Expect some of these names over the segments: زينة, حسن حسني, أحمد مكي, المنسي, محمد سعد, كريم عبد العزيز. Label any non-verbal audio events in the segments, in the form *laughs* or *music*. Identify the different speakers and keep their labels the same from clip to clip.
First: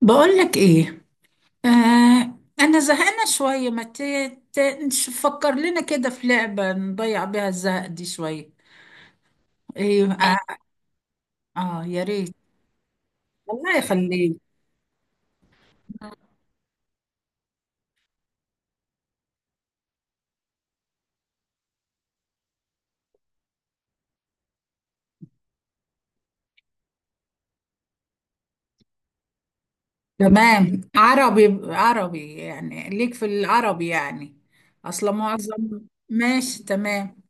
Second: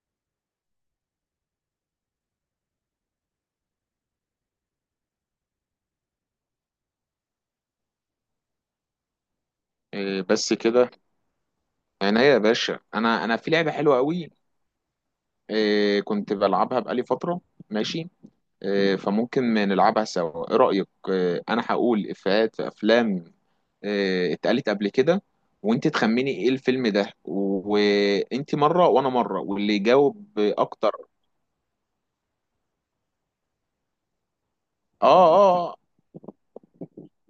Speaker 1: بقولك ايه؟ انا زهقانه شويه. ما ت- نفكر لنا كده في لعبه نضيع بيها الزهق دي شويه. ايه
Speaker 2: إيه
Speaker 1: اه،
Speaker 2: بس كده؟
Speaker 1: آه يا
Speaker 2: يعني
Speaker 1: ريت.
Speaker 2: يا باشا، انا في لعبه
Speaker 1: الله
Speaker 2: حلوه قوي.
Speaker 1: يخليك.
Speaker 2: إيه، كنت بلعبها بقالي فتره. ماشي. إيه فممكن نلعبها سوا، ايه رايك؟ إيه، انا هقول افيهات في افلام إيه اتقالت قبل كده، وانت تخمني ايه الفيلم ده، وانت مره وانا مره واللي يجاوب
Speaker 1: تمام،
Speaker 2: اكتر.
Speaker 1: عربي عربي، يعني ليك في العربي يعني،
Speaker 2: اه
Speaker 1: اصلا
Speaker 2: اه آه،
Speaker 1: معظم. ماشي تمام.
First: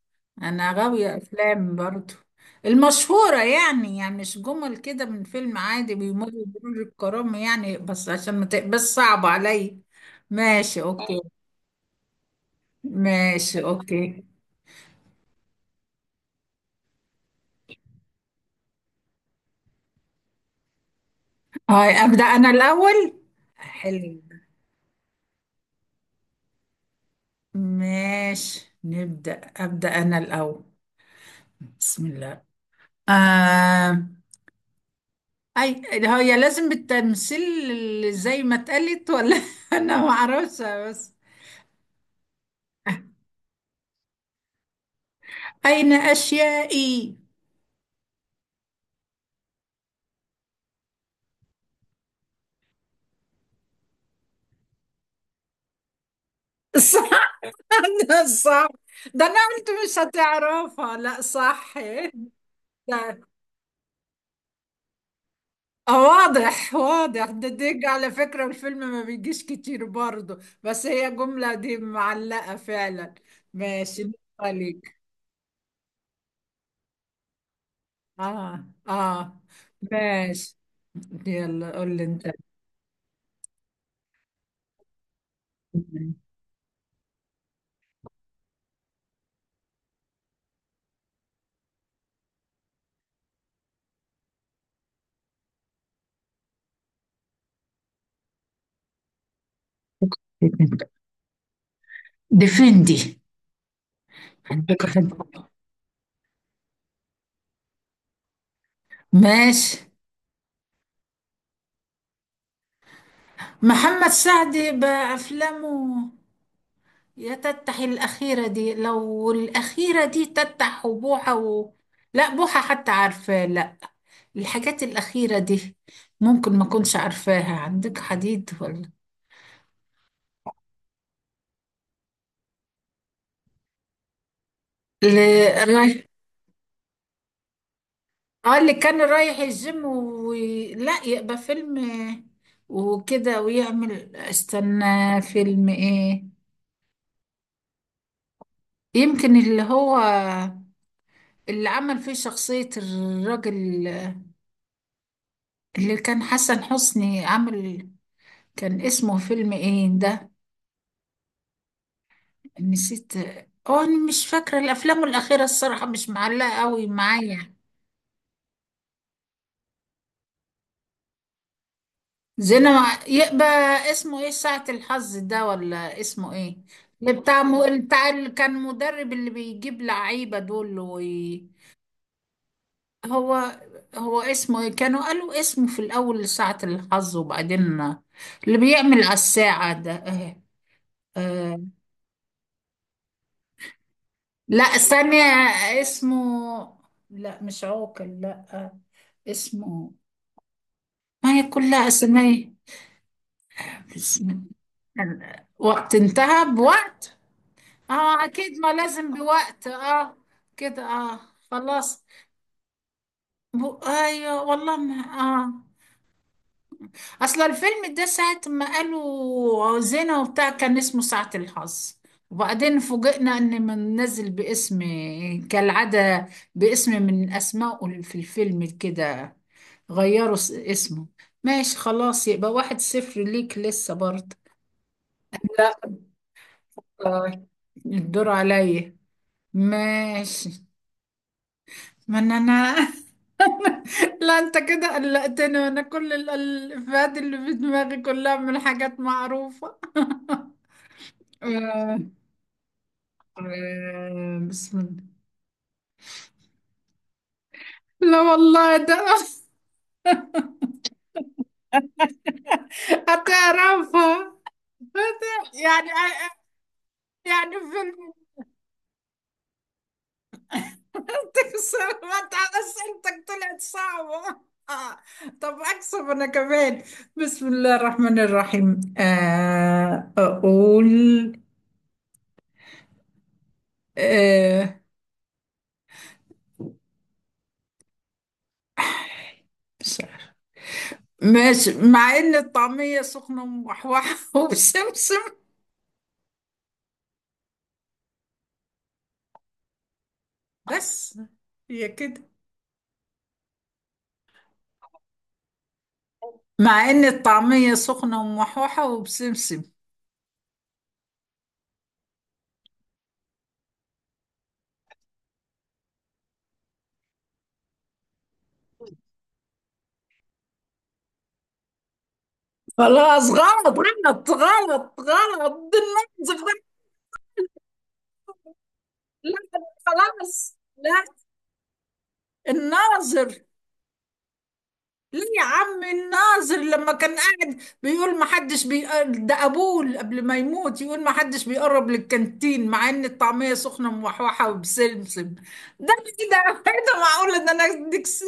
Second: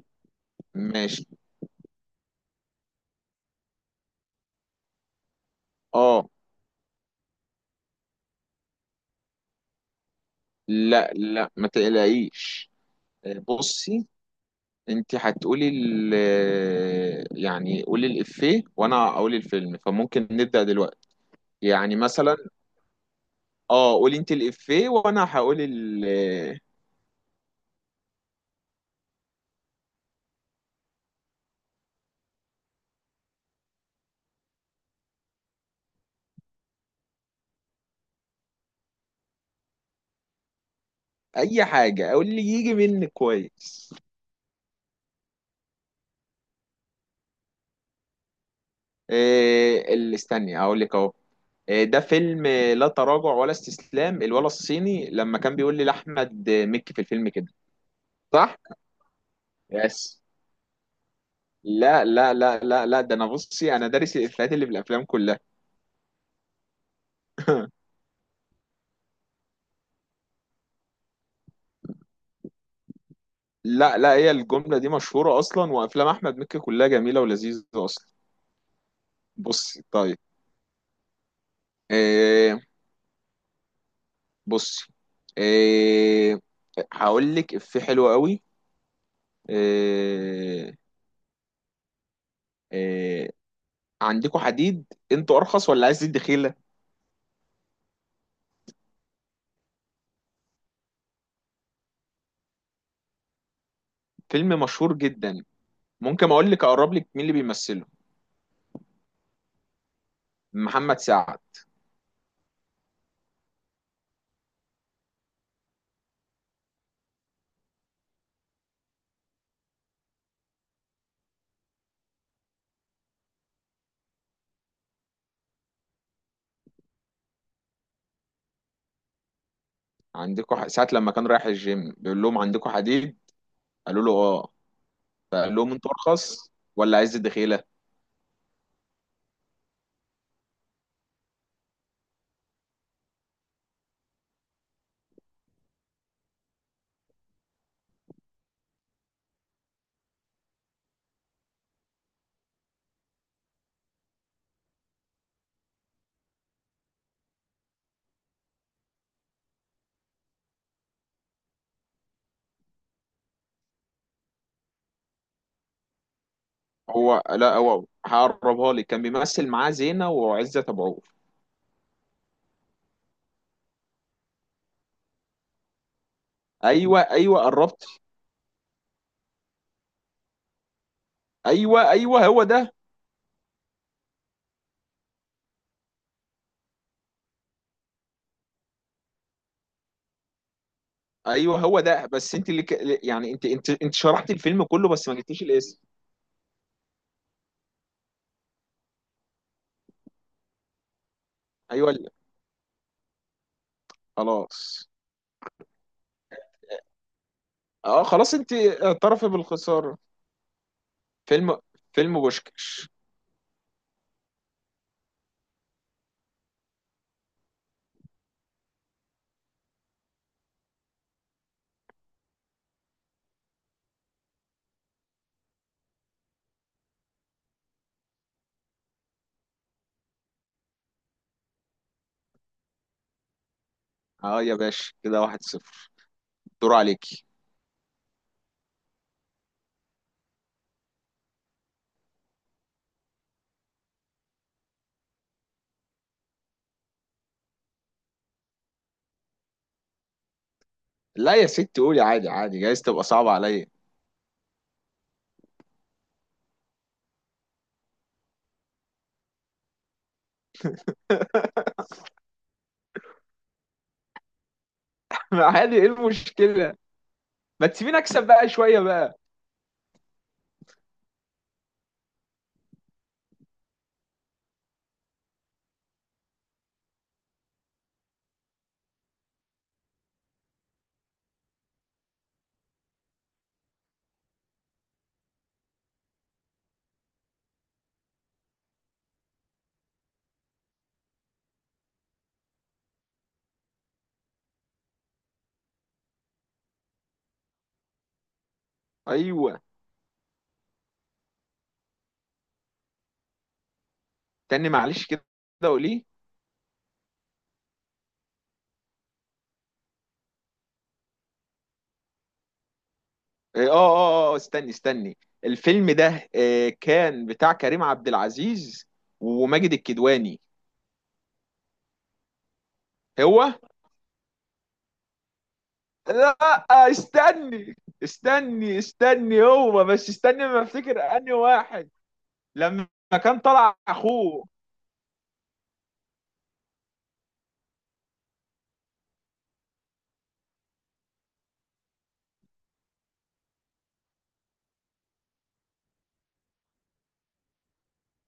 Speaker 1: انا غاويه
Speaker 2: ماشي.
Speaker 1: افلام برضو. المشهوره يعني مش جمل كده من فيلم عادي
Speaker 2: اه.
Speaker 1: بيمر بمرور الكرام، يعني، بس عشان ما تبقاش صعب عليا. ماشي
Speaker 2: لا،
Speaker 1: اوكي.
Speaker 2: لا ما تقلقيش. إيه
Speaker 1: ماشي
Speaker 2: بصي،
Speaker 1: اوكي.
Speaker 2: انت هتقولي يعني قولي الإفيه وانا اقول الفيلم، فممكن نبدأ دلوقتي،
Speaker 1: هاي
Speaker 2: يعني
Speaker 1: ابدا
Speaker 2: مثلا.
Speaker 1: انا الاول.
Speaker 2: اه قولي
Speaker 1: حلو.
Speaker 2: انت الإفيه وانا هقول
Speaker 1: ماشي نبدا ابدا انا الاول. بسم الله. آه. اي. هي لازم بالتمثيل زي ما اتقالت ولا *laughs* انا ما اعرفش بس.
Speaker 2: اي حاجة، اقول اللي يجي منك كويس.
Speaker 1: اين اشيائي.
Speaker 2: إيه اللي، استني اقول لك اهو. إيه، ده فيلم؟ لا تراجع ولا استسلام. الولا الصيني لما كان بيقول لي لاحمد مكي في الفيلم
Speaker 1: صح.
Speaker 2: كده.
Speaker 1: *laughs* ده
Speaker 2: صح.
Speaker 1: صح. ده انا قلت مش
Speaker 2: يس.
Speaker 1: هتعرفها، لا، صح.
Speaker 2: لا لا لا لا لا، ده انا
Speaker 1: *laughs*
Speaker 2: بصي انا دارس الإفيهات اللي في الافلام كلها.
Speaker 1: اه، واضح واضح ده ديج. على فكرة الفيلم ما بيجيش كتير برضه، بس هي الجملة دي معلقة فعلا.
Speaker 2: لا
Speaker 1: ماشي،
Speaker 2: لا، هي
Speaker 1: نقطة
Speaker 2: الجملة دي
Speaker 1: ليك.
Speaker 2: مشهورة أصلا، وأفلام أحمد مكي كلها جميلة ولذيذة أصلا.
Speaker 1: اه اه،
Speaker 2: بصي طيب.
Speaker 1: ماشي. يلا قول لي انت.
Speaker 2: إيه بصي. إيه، هقول لك إفيه حلو قوي. إيه، إيه، عندكوا حديد؟ أنتوا أرخص ولا عايز تدي خيلة؟
Speaker 1: ديفندي.
Speaker 2: فيلم مشهور جدا. ممكن أقول لك أقرب لك مين اللي بيمثله؟
Speaker 1: ماشي.
Speaker 2: محمد سعد.
Speaker 1: محمد سعد بأفلامه. يا تتح الأخيرة دي، لو الأخيرة دي تتح وبوحة لا، بوحة حتى عارفة، لا. الحاجات الأخيرة دي ممكن ما كنتش عارفاها. عندك حديد ولا؟
Speaker 2: ساعة لما كان رايح الجيم بيقول لهم عندكوا حديد، قالوا له آه،
Speaker 1: اللي
Speaker 2: فقال لهم أنتوا
Speaker 1: رايح،
Speaker 2: أرخص ولا عايز تدي خيلة؟
Speaker 1: اه، اللي كان رايح الجيم لا، يبقى فيلم وكده ويعمل استنى. فيلم ايه؟ يمكن اللي هو اللي عمل فيه شخصية الراجل اللي كان حسن حسني عمل. كان اسمه فيلم ايه ده، نسيت. اه، انا مش فاكرة الافلام الاخيرة الصراحة مش معلقة قوي
Speaker 2: هو،
Speaker 1: معايا.
Speaker 2: لا، هو هقربها لك. كان بيمثل معاه زينة وعزت ابو عوف.
Speaker 1: زينة يبقى اسمه ايه، ساعة الحظ ده ولا اسمه ايه؟
Speaker 2: ايوه
Speaker 1: اللي
Speaker 2: ايوه
Speaker 1: بتاع،
Speaker 2: قربت.
Speaker 1: بتاع اللي كان مدرب اللي بيجيب لعيبة دول
Speaker 2: ايوه ايوه هو ده.
Speaker 1: هو. هو اسمه ايه، كانوا قالوا اسمه في الأول ساعة الحظ، وبعدين اللي بيعمل على الساعة ده، اه.
Speaker 2: ايوه
Speaker 1: اه.
Speaker 2: هو ده، بس انت يعني انت شرحت
Speaker 1: لا،
Speaker 2: الفيلم كله، بس ما
Speaker 1: ثانية،
Speaker 2: جبتيش الاسم.
Speaker 1: اسمه. لا، مش عوكل، لا، اسمه، ما هي كلها
Speaker 2: ايوه
Speaker 1: أسماء. بسم
Speaker 2: خلاص.
Speaker 1: الله. وقت انتهى بوقت.
Speaker 2: اه
Speaker 1: اه،
Speaker 2: خلاص، انت
Speaker 1: اكيد، ما لازم
Speaker 2: اعترفي
Speaker 1: بوقت،
Speaker 2: بالخسارة.
Speaker 1: اه، كده، اه.
Speaker 2: فيلم
Speaker 1: خلاص.
Speaker 2: فيلم بوشكش.
Speaker 1: ايوه، والله ما اه، اصل الفيلم ده ساعة ما قالوا زينة وبتاع كان اسمه ساعة الحظ، وبعدين فوجئنا ان منزل باسم، كالعادة، باسم من اسمائه في الفيلم كده، غيروا اسمه. ماشي خلاص، يبقى 1-0 ليك لسه برضه.
Speaker 2: اه يا باشا، كده واحد
Speaker 1: لا،
Speaker 2: صفر. دور عليكي.
Speaker 1: آه، الدور عليا. ماشي. ما انا *laughs* لا انت كده قلقتني، وانا كل الافيهات اللي في دماغي كلها من حاجات معروفة.
Speaker 2: لا يا ست،
Speaker 1: آه،
Speaker 2: قولي عادي، عادي جايز تبقى صعبة عليا.
Speaker 1: بسم الله. لا والله ده *laughs*
Speaker 2: *laughs*
Speaker 1: هتعرفها. هت-
Speaker 2: عادي، ايه
Speaker 1: يعني آه، آه،
Speaker 2: المشكلة؟
Speaker 1: يعني
Speaker 2: ما تسيبيني
Speaker 1: فيلم.
Speaker 2: اكسب بقى شوية بقى.
Speaker 1: تكسر، ما تع- اسئلتك *laughs* طلعت صعبة. آه. طب اكسب انا كمان. بسم الله الرحمن الرحيم. اقول. آه، بس. ماشي، مع ان الطعمية سخنة وموحوحة *laughs* وبسمسم.
Speaker 2: ايوه،
Speaker 1: بس. هي كده.
Speaker 2: تاني معلش كده، قولي.
Speaker 1: مع ان الطعمية سخنة وموحوحة وبسمسم.
Speaker 2: اه اه اه استني استني. الفيلم ده كان بتاع كريم عبد العزيز وماجد الكدواني.
Speaker 1: خلاص،
Speaker 2: هو،
Speaker 1: غلط غلط غلط غلط، دي الناظر
Speaker 2: لا،
Speaker 1: ده.
Speaker 2: استني استني
Speaker 1: لا
Speaker 2: استني هو. بس استني،
Speaker 1: خلاص،
Speaker 2: ما افتكر
Speaker 1: لا،
Speaker 2: انهي واحد لما
Speaker 1: الناظر.
Speaker 2: كان طلع اخوه.
Speaker 1: ليه يا عم الناظر لما كان قاعد بيقول ما حدش بيقرب، ده ابوه قبل ما يموت يقول ما حدش بيقرب للكانتين مع ان الطعميه سخنه موحوحه وبسمسم. ده. ايه ده؟ *laughs* إيه ده، معقول ان انا اديك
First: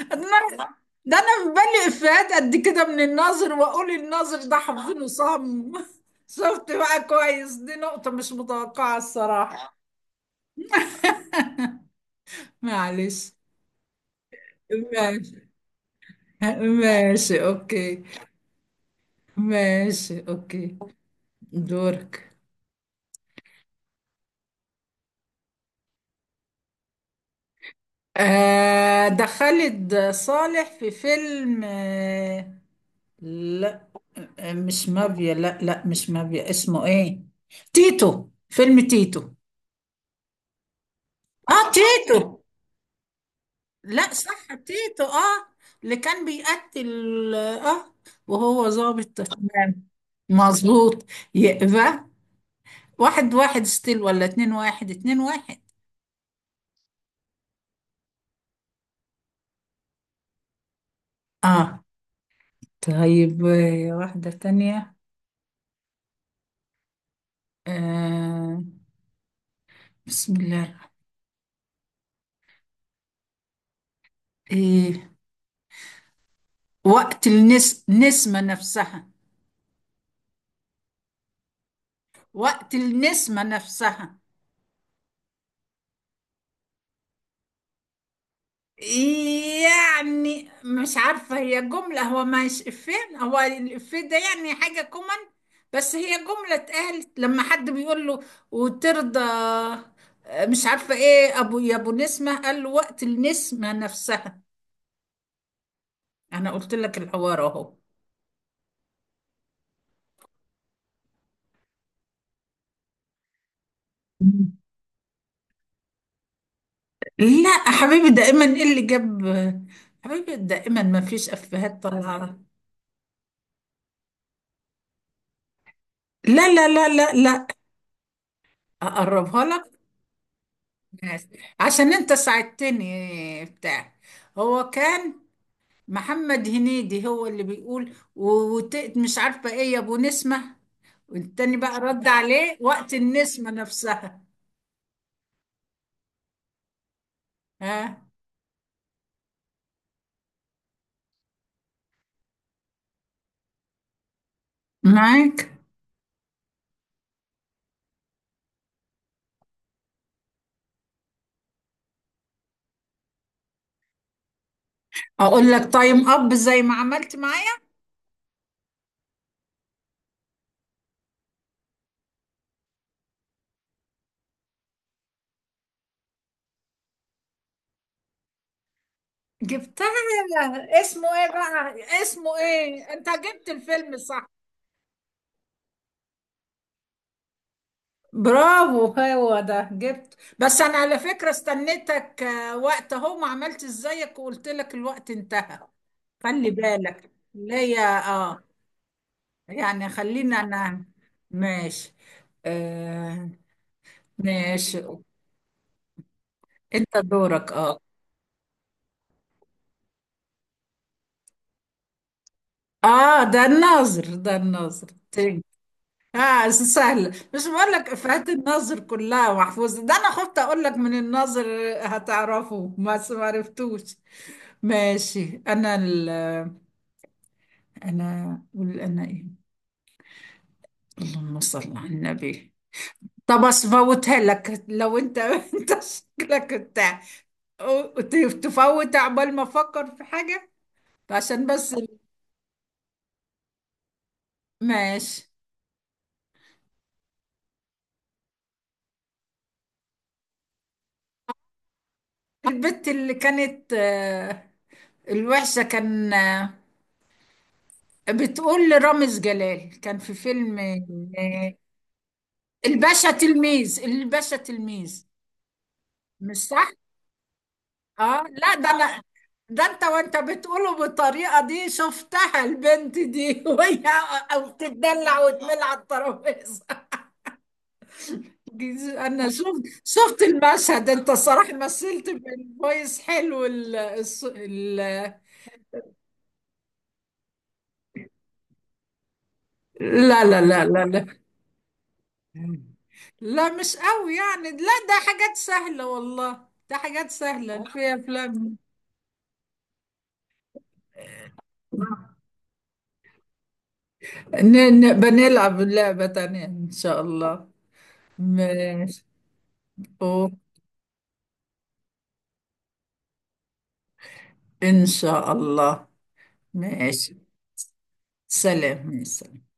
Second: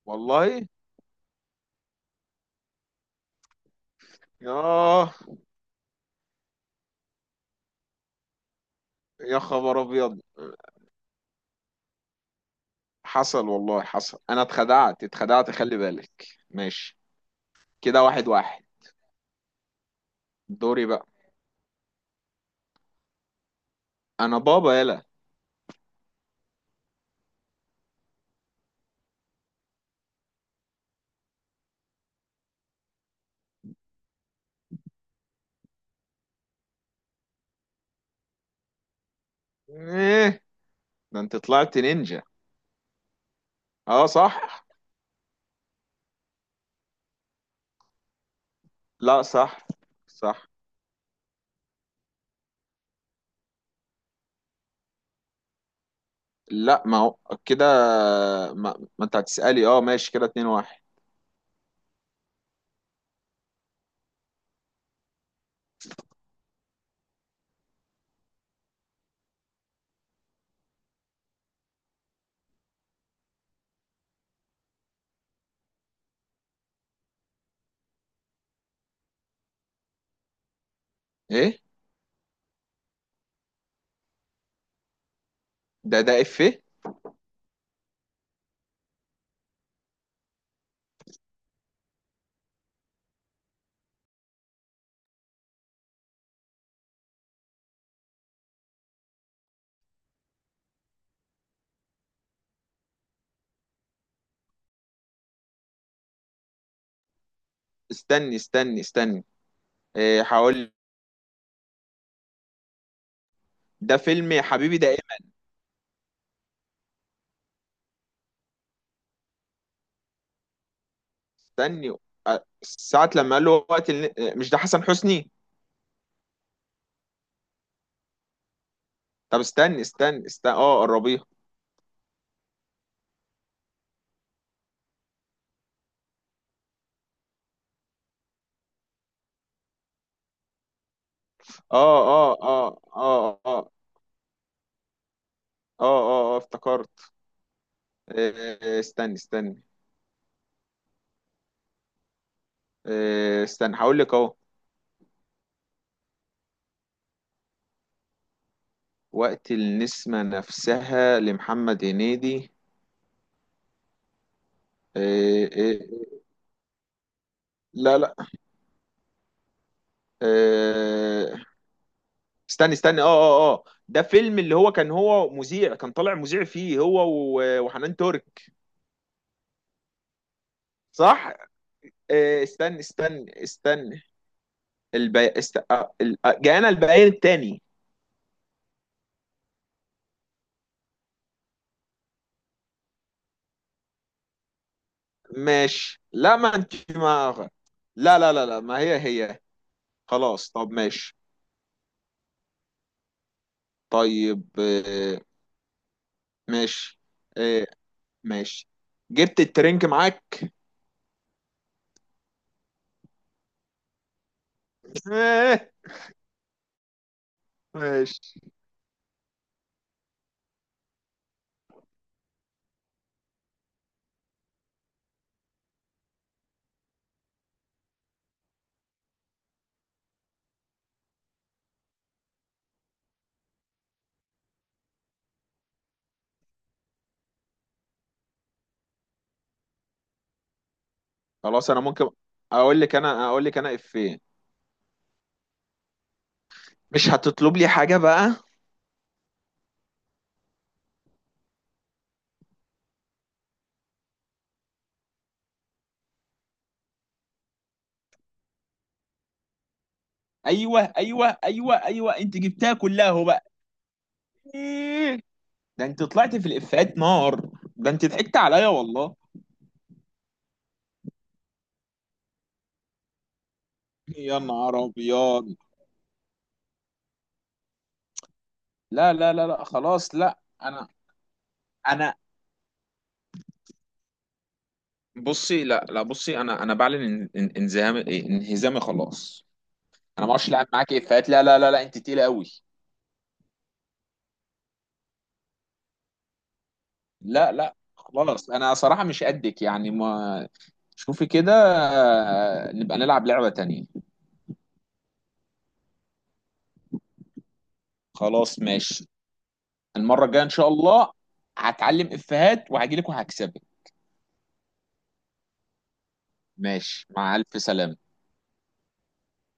Speaker 1: ده
Speaker 2: والله.
Speaker 1: انا، ده أنا في بالي افيهات قد كده من الناظر، واقول الناظر ده حافظينه
Speaker 2: ياه.
Speaker 1: صم. *laughs* شفت بقى كويس، دي نقطه مش متوقعه
Speaker 2: يا
Speaker 1: الصراحه.
Speaker 2: خبر ابيض.
Speaker 1: معلش.
Speaker 2: حصل والله حصل، انا اتخدعت
Speaker 1: ماشي.
Speaker 2: اتخدعت، خلي بالك.
Speaker 1: *laughs*
Speaker 2: ماشي.
Speaker 1: ماشي اوكي.
Speaker 2: كده واحد واحد.
Speaker 1: ماشي اوكي.
Speaker 2: دوري بقى.
Speaker 1: دورك.
Speaker 2: انا بابا، يلا.
Speaker 1: ده خالد صالح في فيلم. لا، مش مافيا، لا لا مش مافيا، اسمه ايه؟ تيتو، فيلم تيتو.
Speaker 2: ايه، ده انت
Speaker 1: اه،
Speaker 2: طلعت
Speaker 1: تيتو.
Speaker 2: نينجا. اه
Speaker 1: لا صح،
Speaker 2: صح.
Speaker 1: تيتو، اه. اللي كان بيقتل، اه، وهو ظابط.
Speaker 2: لا صح،
Speaker 1: تمام،
Speaker 2: صح.
Speaker 1: مظبوط. يبقى 1-1 ستيل، ولا 2-1، 2-1.
Speaker 2: لا ما هو كده. ما انت هتسألي. اه ماشي كده، اتنين واحد.
Speaker 1: اه. طيب، واحدة تانية. آه بسم الله. إيه، النسمة نفسها.
Speaker 2: ايه،
Speaker 1: وقت النسمة نفسها.
Speaker 2: ده افيه.
Speaker 1: يعني مش عارفة، هي جملة، هو مش إفيه. هو الإفيه ده يعني حاجة كومن، بس هي جملة اتقالت لما حد بيقول له: وترضى؟ مش عارفة إيه، أبو، يا أبو نسمة، قال له: وقت النسمة نفسها. أنا قلت لك الحوار أهو.
Speaker 2: استني استني استني. ايه هقول. ده فيلم يا
Speaker 1: مم.
Speaker 2: حبيبي، ده ايه؟
Speaker 1: لا حبيبي دائما، ايه اللي جاب حبيبي دائما، ما فيش افيهات
Speaker 2: استني.
Speaker 1: طالعه.
Speaker 2: اه، ساعة لما قال له وقت مش ده حسن حسني؟
Speaker 1: لا لا لا لا لا.
Speaker 2: طب
Speaker 1: اقربها لك،
Speaker 2: استني استني استني، اه قربيها.
Speaker 1: عشان انت ساعدتني بتاع. هو كان، محمد هنيدي هو اللي بيقول مش عارفه ايه يا ابو نسمه، والتاني بقى
Speaker 2: اه
Speaker 1: رد
Speaker 2: اه
Speaker 1: عليه:
Speaker 2: اه
Speaker 1: وقت
Speaker 2: اه اه
Speaker 1: النسمه
Speaker 2: اه
Speaker 1: نفسها.
Speaker 2: اه اه، افتكرت.
Speaker 1: ها.
Speaker 2: ايه، ايه، إيه، استني استني. ايه، استني هقول لك اهو.
Speaker 1: معاك.
Speaker 2: وقت النسمة نفسها لمحمد هنيدي.
Speaker 1: اقول
Speaker 2: إيه،
Speaker 1: لك
Speaker 2: إيه،
Speaker 1: تايم اب زي ما عملت معايا.
Speaker 2: لا لا. آه، استني استني اه اه اه، ده فيلم، اللي هو كان هو مذيع، كان طالع مذيع فيه هو و- وحنان ترك.
Speaker 1: جبتها؟ اسمه ايه
Speaker 2: صح.
Speaker 1: بقى، اسمه
Speaker 2: استني
Speaker 1: ايه، انت
Speaker 2: استني
Speaker 1: جبت الفيلم
Speaker 2: استني.
Speaker 1: صح.
Speaker 2: البي... است... آه، ال- آه، جاءنا البيان التاني.
Speaker 1: برافو، هو ده، جبت. بس انا على فكرة استنيتك، وقت اهو ما عملت ازيك وقلت لك الوقت انتهى.
Speaker 2: ماشي.
Speaker 1: خلي بالك ليا.
Speaker 2: لا لا
Speaker 1: اه،
Speaker 2: لا لا، ما هي هي.
Speaker 1: يعني خلينا،
Speaker 2: خلاص، طب
Speaker 1: انا
Speaker 2: ماشي.
Speaker 1: ماشي. آه
Speaker 2: طيب
Speaker 1: ماشي. انت
Speaker 2: ماشي.
Speaker 1: دورك،
Speaker 2: آه،
Speaker 1: اه.
Speaker 2: ماشي. جبت الترنك معاك.
Speaker 1: اه، ده الناظر، ده الناظر
Speaker 2: *laughs*
Speaker 1: تاني.
Speaker 2: آه،
Speaker 1: اه، سهلة، مش بقول لك افيهات
Speaker 2: ماشي.
Speaker 1: الناظر كلها محفوظة، ده انا خفت اقول لك من الناظر. هتعرفه بس ما عرفتوش. ماشي. انا أقول انا ايه؟ اللهم صل على النبي. طب افوتها لك، لو انت *laughs* انت شكلك بتاع تفوت عقبال ما افكر في حاجة، عشان
Speaker 2: خلاص
Speaker 1: بس
Speaker 2: انا ممكن اقول لك انا افيه.
Speaker 1: ماشي.
Speaker 2: مش هتطلب لي حاجة بقى.
Speaker 1: البت اللي كانت، الوحشة، كان بتقول لرامز جلال، كان في فيلم
Speaker 2: ايوه ايوه
Speaker 1: آه،
Speaker 2: ايوه ايوه، انت جبتها كلها
Speaker 1: الباشا
Speaker 2: اهو بقى.
Speaker 1: تلميذ، الباشا تلميذ.
Speaker 2: إيه؟ ده انت
Speaker 1: مش
Speaker 2: طلعت في
Speaker 1: صح؟
Speaker 2: الافيهات نار. ده انت
Speaker 1: اه
Speaker 2: ضحكت
Speaker 1: لا،
Speaker 2: عليا
Speaker 1: ده انا،
Speaker 2: والله.
Speaker 1: ده انت وانت بتقوله بالطريقه دي، شفتها البنت دي *laughs* وهي
Speaker 2: يا نهار
Speaker 1: بتتدلع
Speaker 2: ابيض.
Speaker 1: وتمل على الترابيزه.
Speaker 2: لا
Speaker 1: انا
Speaker 2: لا لا
Speaker 1: شفت
Speaker 2: لا خلاص.
Speaker 1: شفت
Speaker 2: لا،
Speaker 1: المشهد.
Speaker 2: انا
Speaker 1: انت الصراحه مثلت
Speaker 2: انا
Speaker 1: بالفويس حلو. الص- ال...
Speaker 2: بصي. لا لا بصي، انا بعلن ان- ان- انزهامي إيه، انهزامي خلاص.
Speaker 1: لا
Speaker 2: انا ما
Speaker 1: لا
Speaker 2: اعرفش
Speaker 1: لا
Speaker 2: العب
Speaker 1: لا
Speaker 2: معاك
Speaker 1: لا،
Speaker 2: افيهات. لا لا لا لا، انت تقيله قوي.
Speaker 1: لا مش قوي يعني، لا ده حاجات سهله والله، ده حاجات
Speaker 2: لا
Speaker 1: سهله
Speaker 2: لا
Speaker 1: في
Speaker 2: خلاص،
Speaker 1: افلام.
Speaker 2: انا صراحه مش قدك يعني ما. شوفي كده، نبقى نلعب لعبه تانية.
Speaker 1: بنلعب لعبه تانيه ان شاء الله.
Speaker 2: خلاص
Speaker 1: ماشي.
Speaker 2: ماشي. المره الجايه ان شاء الله هتعلم افيهات وهجيلك وهكسبك.
Speaker 1: إن شاء الله.
Speaker 2: ماشي،
Speaker 1: ماشي.
Speaker 2: مع الف سلامه.
Speaker 1: سلام، مع السلامة.